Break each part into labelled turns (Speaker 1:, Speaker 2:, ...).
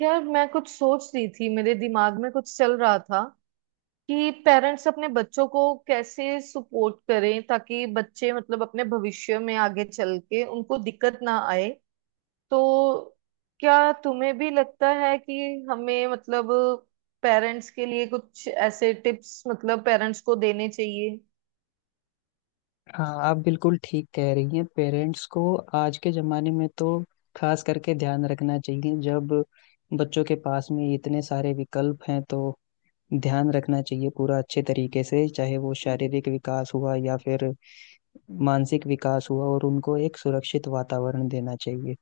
Speaker 1: यार, मैं कुछ सोच रही थी, मेरे दिमाग में कुछ चल रहा था कि पेरेंट्स अपने बच्चों को कैसे सपोर्ट करें ताकि बच्चे मतलब अपने भविष्य में आगे चल के उनको दिक्कत ना आए। तो क्या तुम्हें भी लगता है कि हमें मतलब पेरेंट्स के लिए कुछ ऐसे टिप्स मतलब पेरेंट्स को देने चाहिए।
Speaker 2: हाँ आप बिल्कुल ठीक कह रही हैं। पेरेंट्स को आज के ज़माने में तो खास करके ध्यान रखना चाहिए, जब बच्चों के पास में इतने सारे विकल्प हैं। तो ध्यान रखना चाहिए पूरा अच्छे तरीके से, चाहे वो शारीरिक विकास हुआ या फिर मानसिक विकास हुआ, और उनको एक सुरक्षित वातावरण देना चाहिए।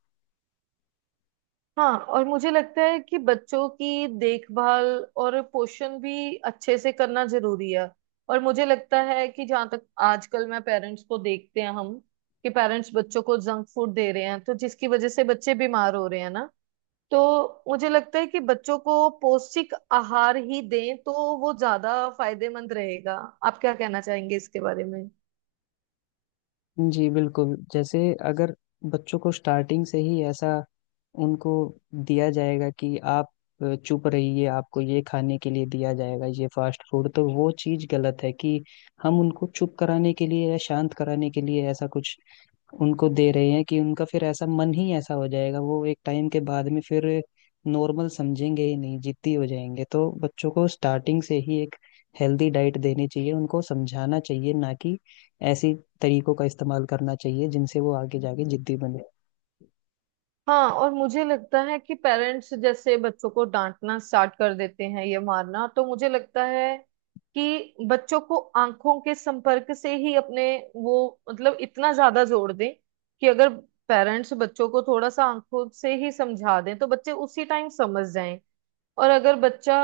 Speaker 1: हाँ, और मुझे लगता है कि बच्चों की देखभाल और पोषण भी अच्छे से करना जरूरी है। और मुझे लगता है कि जहाँ तक आजकल मैं पेरेंट्स को देखते हैं हम, कि पेरेंट्स बच्चों को जंक फूड दे रहे हैं, तो जिसकी वजह से बच्चे बीमार हो रहे हैं ना। तो मुझे लगता है कि बच्चों को पौष्टिक आहार ही दें तो वो ज्यादा फायदेमंद रहेगा। आप क्या कहना चाहेंगे इसके बारे में।
Speaker 2: जी बिल्कुल। जैसे अगर बच्चों को स्टार्टिंग से ही ऐसा उनको दिया जाएगा कि आप चुप रहिए, आपको ये खाने के लिए दिया जाएगा ये फास्ट फूड, तो वो चीज़ गलत है कि हम उनको चुप कराने के लिए या शांत कराने के लिए ऐसा कुछ उनको दे रहे हैं कि उनका फिर ऐसा मन ही ऐसा हो जाएगा। वो एक टाइम के बाद में फिर नॉर्मल समझेंगे ही नहीं, जिद्दी हो जाएंगे। तो बच्चों को स्टार्टिंग से ही एक हेल्दी डाइट देनी चाहिए, उनको समझाना चाहिए, ना कि ऐसी तरीकों का इस्तेमाल करना चाहिए जिनसे वो आगे जाके जिद्दी बने।
Speaker 1: हाँ, और मुझे लगता है कि पेरेंट्स जैसे बच्चों को डांटना स्टार्ट कर देते हैं, ये मारना, तो मुझे लगता है कि बच्चों को आंखों के संपर्क से ही अपने वो मतलब इतना ज्यादा जोड़ दें कि अगर पेरेंट्स बच्चों को थोड़ा सा आंखों से ही समझा दें तो बच्चे उसी टाइम समझ जाएं। और अगर बच्चा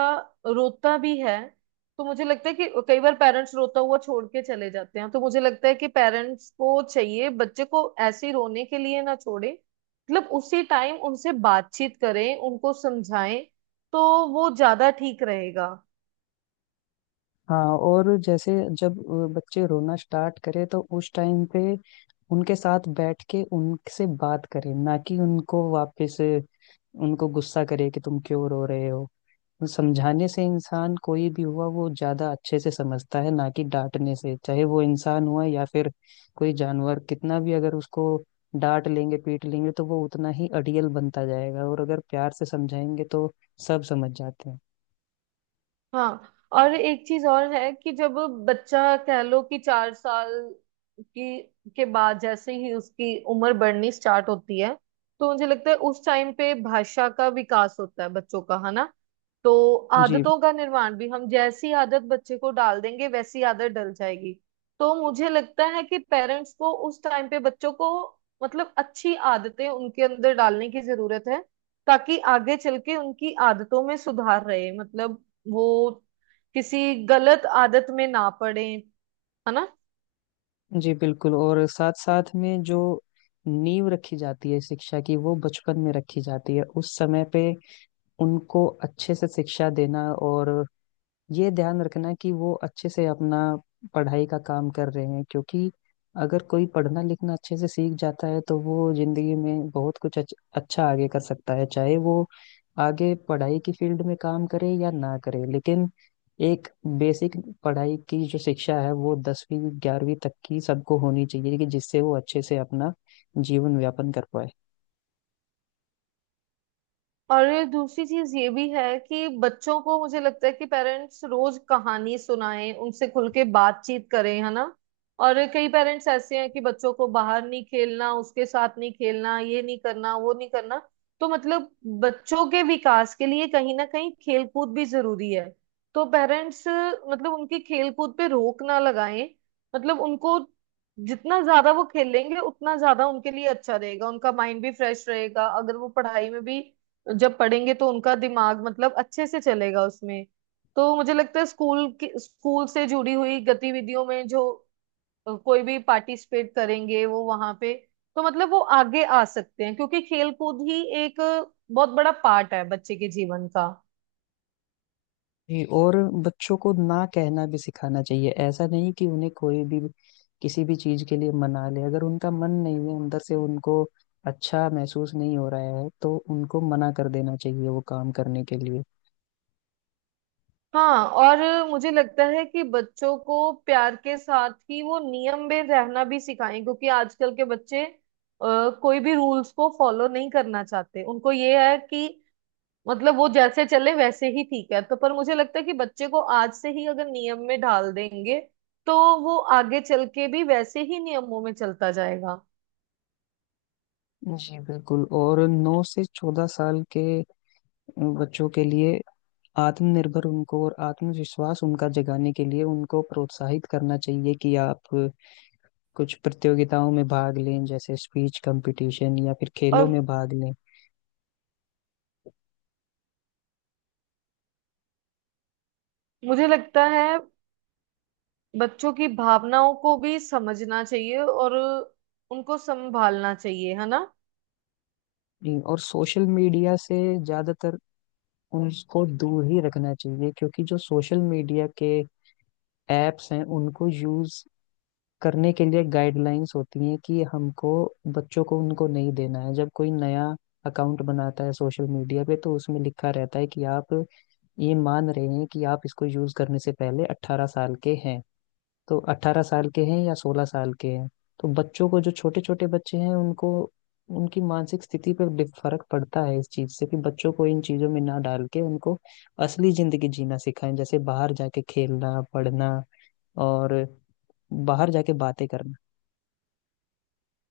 Speaker 1: रोता भी है तो मुझे लगता है कि कई बार पेरेंट्स रोता हुआ छोड़ के चले जाते हैं, तो मुझे लगता है कि पेरेंट्स को चाहिए बच्चे को ऐसे ही रोने के लिए ना छोड़े। मतलब उसी टाइम उनसे बातचीत करें, उनको समझाएं तो वो ज्यादा ठीक रहेगा।
Speaker 2: हाँ। और जैसे जब बच्चे रोना स्टार्ट करें तो उस टाइम पे उनके साथ बैठ के उनसे बात करें, ना कि उनको वापस उनको गुस्सा करे कि तुम क्यों रो रहे हो। वो समझाने से इंसान कोई भी हुआ वो ज्यादा अच्छे से समझता है, ना कि डांटने से। चाहे वो इंसान हुआ या फिर कोई जानवर, कितना भी अगर उसको डांट लेंगे पीट लेंगे तो वो उतना ही अड़ियल बनता जाएगा, और अगर प्यार से समझाएंगे तो सब समझ जाते हैं।
Speaker 1: हाँ, और एक चीज और है कि जब बच्चा कह लो कि 4 साल की के बाद जैसे ही उसकी उम्र बढ़नी स्टार्ट होती है, तो मुझे लगता है उस टाइम पे भाषा का विकास होता है बच्चों का, है ना। तो
Speaker 2: जी,
Speaker 1: आदतों का निर्माण भी, हम जैसी आदत बच्चे को डाल देंगे वैसी आदत डल जाएगी। तो मुझे लगता है कि पेरेंट्स को उस टाइम पे बच्चों को मतलब अच्छी आदतें उनके अंदर डालने की जरूरत है ताकि आगे चल के उनकी आदतों में सुधार रहे, मतलब वो किसी गलत आदत में ना पड़े, है ना।
Speaker 2: जी बिल्कुल। और साथ साथ में जो नींव रखी जाती है शिक्षा की, वो बचपन में रखी जाती है। उस समय पे उनको अच्छे से शिक्षा देना और ये ध्यान रखना कि वो अच्छे से अपना पढ़ाई का काम कर रहे हैं, क्योंकि अगर कोई पढ़ना लिखना अच्छे से सीख जाता है तो वो जिंदगी में बहुत कुछ अच्छा आगे कर सकता है। चाहे वो आगे पढ़ाई की फील्ड में काम करे या ना करे, लेकिन एक बेसिक पढ़ाई की जो शिक्षा है वो 10वीं 11वीं तक की सबको होनी चाहिए, कि जिससे वो अच्छे से अपना जीवन यापन कर पाए।
Speaker 1: और ये दूसरी चीज ये भी है कि बच्चों को मुझे लगता है कि पेरेंट्स रोज कहानी सुनाएं, उनसे खुल के बातचीत करें, है ना। और कई पेरेंट्स ऐसे हैं कि बच्चों को बाहर नहीं खेलना, उसके साथ नहीं खेलना, ये नहीं करना, वो नहीं करना। तो मतलब बच्चों के विकास के लिए कहीं ना कहीं खेलकूद भी जरूरी है। तो पेरेंट्स मतलब उनकी खेलकूद पे रोक ना लगाएं। मतलब उनको जितना ज्यादा वो खेलेंगे उतना ज्यादा उनके लिए अच्छा रहेगा, उनका माइंड भी फ्रेश रहेगा, अगर वो पढ़ाई में भी जब पढ़ेंगे तो उनका दिमाग मतलब अच्छे से चलेगा उसमें। तो मुझे लगता है स्कूल से जुड़ी हुई गतिविधियों में जो कोई भी पार्टिसिपेट करेंगे वो वहां पे, तो मतलब वो आगे आ सकते हैं क्योंकि खेल कूद ही एक बहुत बड़ा पार्ट है बच्चे के जीवन का।
Speaker 2: जी, और बच्चों को ना कहना भी सिखाना चाहिए। ऐसा नहीं कि उन्हें कोई भी किसी भी चीज के लिए मना ले। अगर उनका मन नहीं है, अंदर से उनको अच्छा महसूस नहीं हो रहा है, तो उनको मना कर देना चाहिए वो काम करने के लिए।
Speaker 1: हाँ, और मुझे लगता है कि बच्चों को प्यार के साथ ही वो नियम में रहना भी सिखाएं क्योंकि आजकल के बच्चे कोई भी रूल्स को फॉलो नहीं करना चाहते, उनको ये है कि मतलब वो जैसे चले वैसे ही ठीक है। तो पर मुझे लगता है कि बच्चे को आज से ही अगर नियम में ढाल देंगे तो वो आगे चल के भी वैसे ही नियमों में चलता जाएगा।
Speaker 2: जी बिल्कुल। और 9 से 14 साल के बच्चों के लिए आत्मनिर्भर उनको और आत्मविश्वास उनका जगाने के लिए उनको प्रोत्साहित करना चाहिए कि आप कुछ प्रतियोगिताओं में भाग लें, जैसे स्पीच कंपटीशन या फिर खेलों
Speaker 1: और
Speaker 2: में भाग लें।
Speaker 1: मुझे लगता है बच्चों की भावनाओं को भी समझना चाहिए और उनको संभालना चाहिए, है ना।
Speaker 2: नहीं, और सोशल मीडिया से ज्यादातर उनको दूर ही रखना चाहिए, क्योंकि जो सोशल मीडिया के एप्स हैं उनको यूज करने के लिए गाइडलाइंस होती हैं कि हमको बच्चों को उनको नहीं देना है। जब कोई नया अकाउंट बनाता है सोशल मीडिया पे तो उसमें लिखा रहता है कि आप ये मान रहे हैं कि आप इसको यूज करने से पहले 18 साल के हैं। तो 18 साल के हैं या 16 साल के हैं। तो बच्चों को, जो छोटे छोटे बच्चे हैं, उनको, उनकी मानसिक स्थिति पर फर्क पड़ता है इस चीज से। कि बच्चों को इन चीजों में ना डाल के उनको असली जिंदगी जीना सिखाएं, जैसे बाहर जाके खेलना, पढ़ना, और बाहर जाके बातें करना।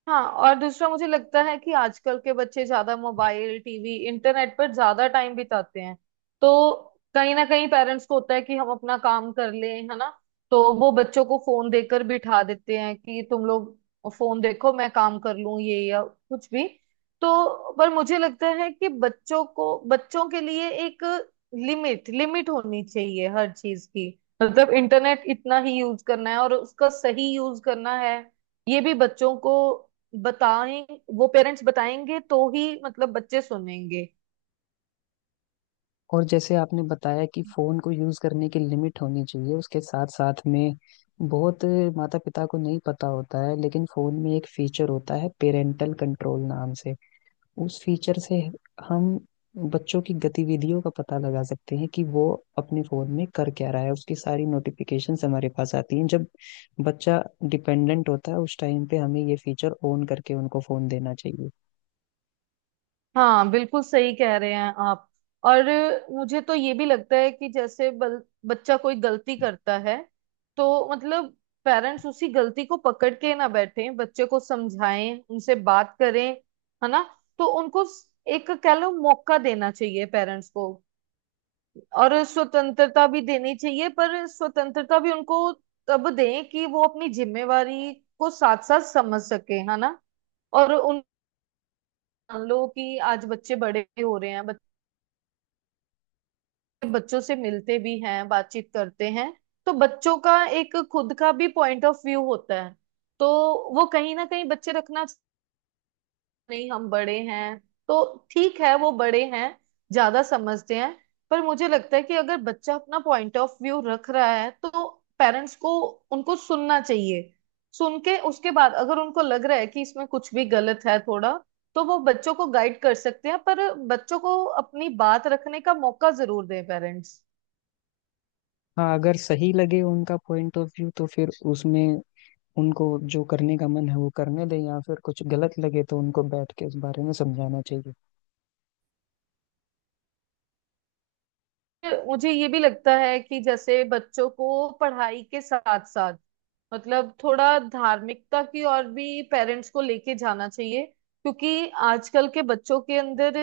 Speaker 1: हाँ, और दूसरा मुझे लगता है कि आजकल के बच्चे ज्यादा मोबाइल, टीवी, इंटरनेट पर ज्यादा टाइम बिताते हैं। तो कहीं ना कहीं पेरेंट्स को होता है कि हम अपना काम कर लें, है ना। तो वो बच्चों को फोन देकर बिठा देते हैं कि तुम लोग फोन देखो, मैं काम कर लूं ये या कुछ भी। तो पर मुझे लगता है कि बच्चों को, बच्चों के लिए एक लिमिट लिमिट होनी चाहिए हर चीज की। मतलब इंटरनेट इतना ही यूज करना है और उसका सही यूज करना है, ये भी बच्चों को बताएं। वो पेरेंट्स बताएंगे तो ही मतलब बच्चे सुनेंगे।
Speaker 2: और जैसे आपने बताया कि फोन को यूज करने की लिमिट होनी चाहिए, उसके साथ साथ में बहुत माता पिता को नहीं पता होता है, लेकिन फोन में एक फीचर होता है पेरेंटल कंट्रोल नाम से। उस फीचर से हम बच्चों की गतिविधियों का पता लगा सकते हैं कि वो अपने फोन में कर क्या रहा है। उसकी सारी नोटिफिकेशंस हमारे पास आती हैं। जब बच्चा डिपेंडेंट होता है, उस टाइम पे हमें ये फीचर ऑन करके उनको फोन देना चाहिए।
Speaker 1: हाँ, बिल्कुल सही कह रहे हैं आप। और मुझे तो ये भी लगता है कि जैसे बच्चा कोई गलती करता है तो मतलब पेरेंट्स उसी गलती को पकड़ के ना बैठे, बच्चे को समझाएं, उनसे बात करें, है ना। तो उनको एक कह लो मौका देना चाहिए पेरेंट्स को। और स्वतंत्रता भी देनी चाहिए, पर स्वतंत्रता भी उनको तब दें कि वो अपनी जिम्मेवारी को साथ साथ समझ सके, है ना। और उन, मान लो कि आज बच्चे बड़े भी हो रहे हैं, बच्चे बच्चों से मिलते भी हैं, बातचीत करते हैं, तो बच्चों का एक खुद का भी पॉइंट ऑफ व्यू होता है। तो वो कहीं ना कहीं बच्चे रखना, नहीं हम बड़े हैं, तो ठीक है वो बड़े हैं, ज्यादा समझते हैं, पर मुझे लगता है कि अगर बच्चा अपना पॉइंट ऑफ व्यू रख रहा है तो पेरेंट्स को उनको सुनना चाहिए। सुन के उसके बाद अगर उनको लग रहा है कि इसमें कुछ भी गलत है थोड़ा, तो वो बच्चों को गाइड कर सकते हैं, पर बच्चों को अपनी बात रखने का मौका जरूर दें पेरेंट्स।
Speaker 2: हाँ। अगर सही लगे उनका पॉइंट ऑफ व्यू तो फिर उसमें उनको जो करने का मन है वो करने दें, या फिर कुछ गलत लगे तो उनको बैठ के उस बारे में समझाना चाहिए।
Speaker 1: मुझे ये भी लगता है कि जैसे बच्चों को पढ़ाई के साथ साथ मतलब थोड़ा धार्मिकता की ओर भी पेरेंट्स को लेके जाना चाहिए, क्योंकि आजकल के बच्चों के अंदर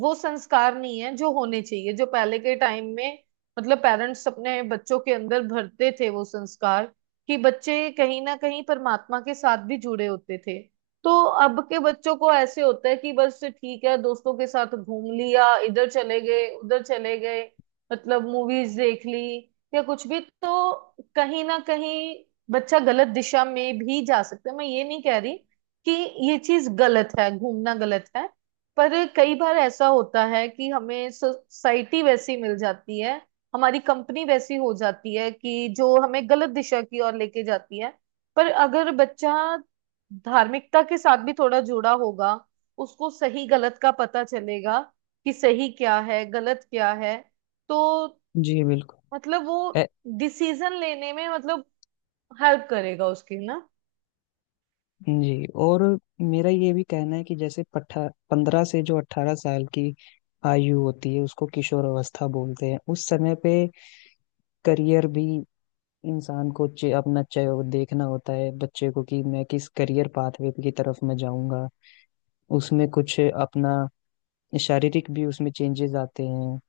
Speaker 1: वो संस्कार नहीं है जो होने चाहिए, जो पहले के टाइम में मतलब पेरेंट्स अपने बच्चों के अंदर भरते थे वो संस्कार, कि बच्चे कहीं ना कहीं परमात्मा के साथ भी जुड़े होते थे। तो अब के बच्चों को ऐसे होता है कि बस ठीक है, दोस्तों के साथ घूम लिया, इधर चले गए, उधर चले गए, मतलब मूवीज देख ली या कुछ भी। तो कहीं ना कहीं बच्चा गलत दिशा में भी जा सकता है। मैं ये नहीं कह रही कि ये चीज गलत है, घूमना गलत है, पर कई बार ऐसा होता है कि हमें सोसाइटी वैसी मिल जाती है, हमारी कंपनी वैसी हो जाती है कि जो हमें गलत दिशा की ओर लेके जाती है। पर अगर बच्चा धार्मिकता के साथ भी थोड़ा जुड़ा होगा, उसको सही गलत का पता चलेगा कि सही क्या है गलत क्या है। तो
Speaker 2: जी बिल्कुल।
Speaker 1: मतलब वो डिसीजन लेने में मतलब हेल्प करेगा उसकी ना।
Speaker 2: जी, और मेरा ये भी कहना है कि जैसे पठा 15 से जो 18 साल की आयु होती है, उसको किशोर अवस्था बोलते हैं। उस समय पे करियर भी इंसान को, अपना चय देखना होता है बच्चे को, कि मैं किस करियर पाथवे की तरफ मैं जाऊंगा। उसमें कुछ अपना शारीरिक भी उसमें चेंजेस आते हैं,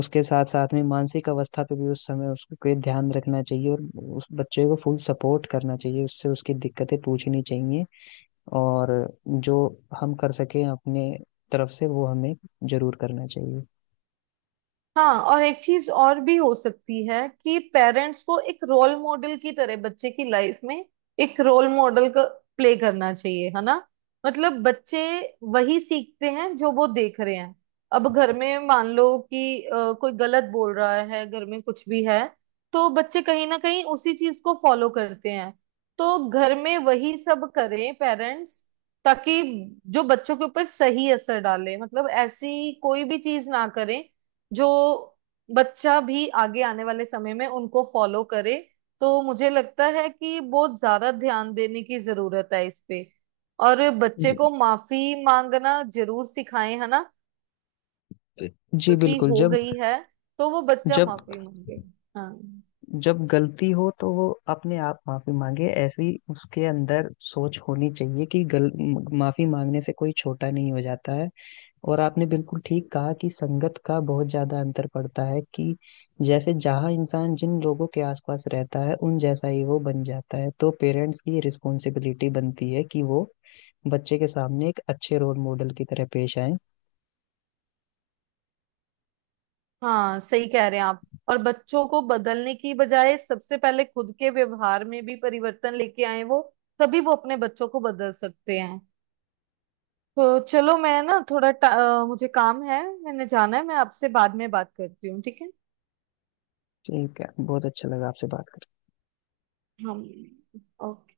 Speaker 2: उसके साथ साथ में मानसिक अवस्था पे भी उस समय उसको कोई ध्यान रखना चाहिए, और उस बच्चे को फुल सपोर्ट करना चाहिए, उससे उसकी दिक्कतें पूछनी चाहिए, और जो हम कर सकें अपने तरफ से वो हमें जरूर करना चाहिए।
Speaker 1: हाँ, और एक चीज और भी हो सकती है कि पेरेंट्स को एक रोल मॉडल की तरह बच्चे की लाइफ में एक रोल मॉडल का प्ले करना चाहिए, है ना। मतलब बच्चे वही सीखते हैं जो वो देख रहे हैं। अब घर में मान लो कि कोई गलत बोल रहा है, घर में कुछ भी है, तो बच्चे कहीं ना कहीं उसी चीज को फॉलो करते हैं। तो घर में वही सब करें पेरेंट्स ताकि जो बच्चों के ऊपर सही असर डाले, मतलब ऐसी कोई भी चीज ना करें जो बच्चा भी आगे आने वाले समय में उनको फॉलो करे। तो मुझे लगता है कि बहुत ज्यादा ध्यान देने की जरूरत है इस पे। और बच्चे
Speaker 2: जी,
Speaker 1: को माफी मांगना जरूर सिखाएं, है ना।
Speaker 2: जी
Speaker 1: गलती
Speaker 2: बिल्कुल।
Speaker 1: हो
Speaker 2: जब
Speaker 1: गई है तो वो बच्चा
Speaker 2: जब
Speaker 1: माफी मांगे। हाँ।
Speaker 2: जब गलती हो तो वो अपने आप माफी मांगे। ऐसी उसके अंदर सोच होनी चाहिए कि गल माफी मांगने से कोई छोटा नहीं हो जाता है। और आपने बिल्कुल ठीक कहा कि संगत का बहुत ज्यादा अंतर पड़ता है, कि जैसे जहाँ इंसान जिन लोगों के आसपास रहता है उन जैसा ही वो बन जाता है। तो पेरेंट्स की रिस्पॉन्सिबिलिटी बनती है कि वो बच्चे के सामने एक अच्छे रोल मॉडल की तरह पेश आए।
Speaker 1: हाँ, सही कह रहे हैं आप। और बच्चों को बदलने की बजाय सबसे पहले खुद के व्यवहार में भी परिवर्तन लेके आए वो, तभी वो अपने बच्चों को बदल सकते हैं। तो चलो, मैं ना थोड़ा मुझे काम है, मैंने जाना है, मैं आपसे बाद में बात करती हूँ, ठीक है।
Speaker 2: ठीक है। बहुत अच्छा लगा आपसे बात करके।
Speaker 1: हम। ओके।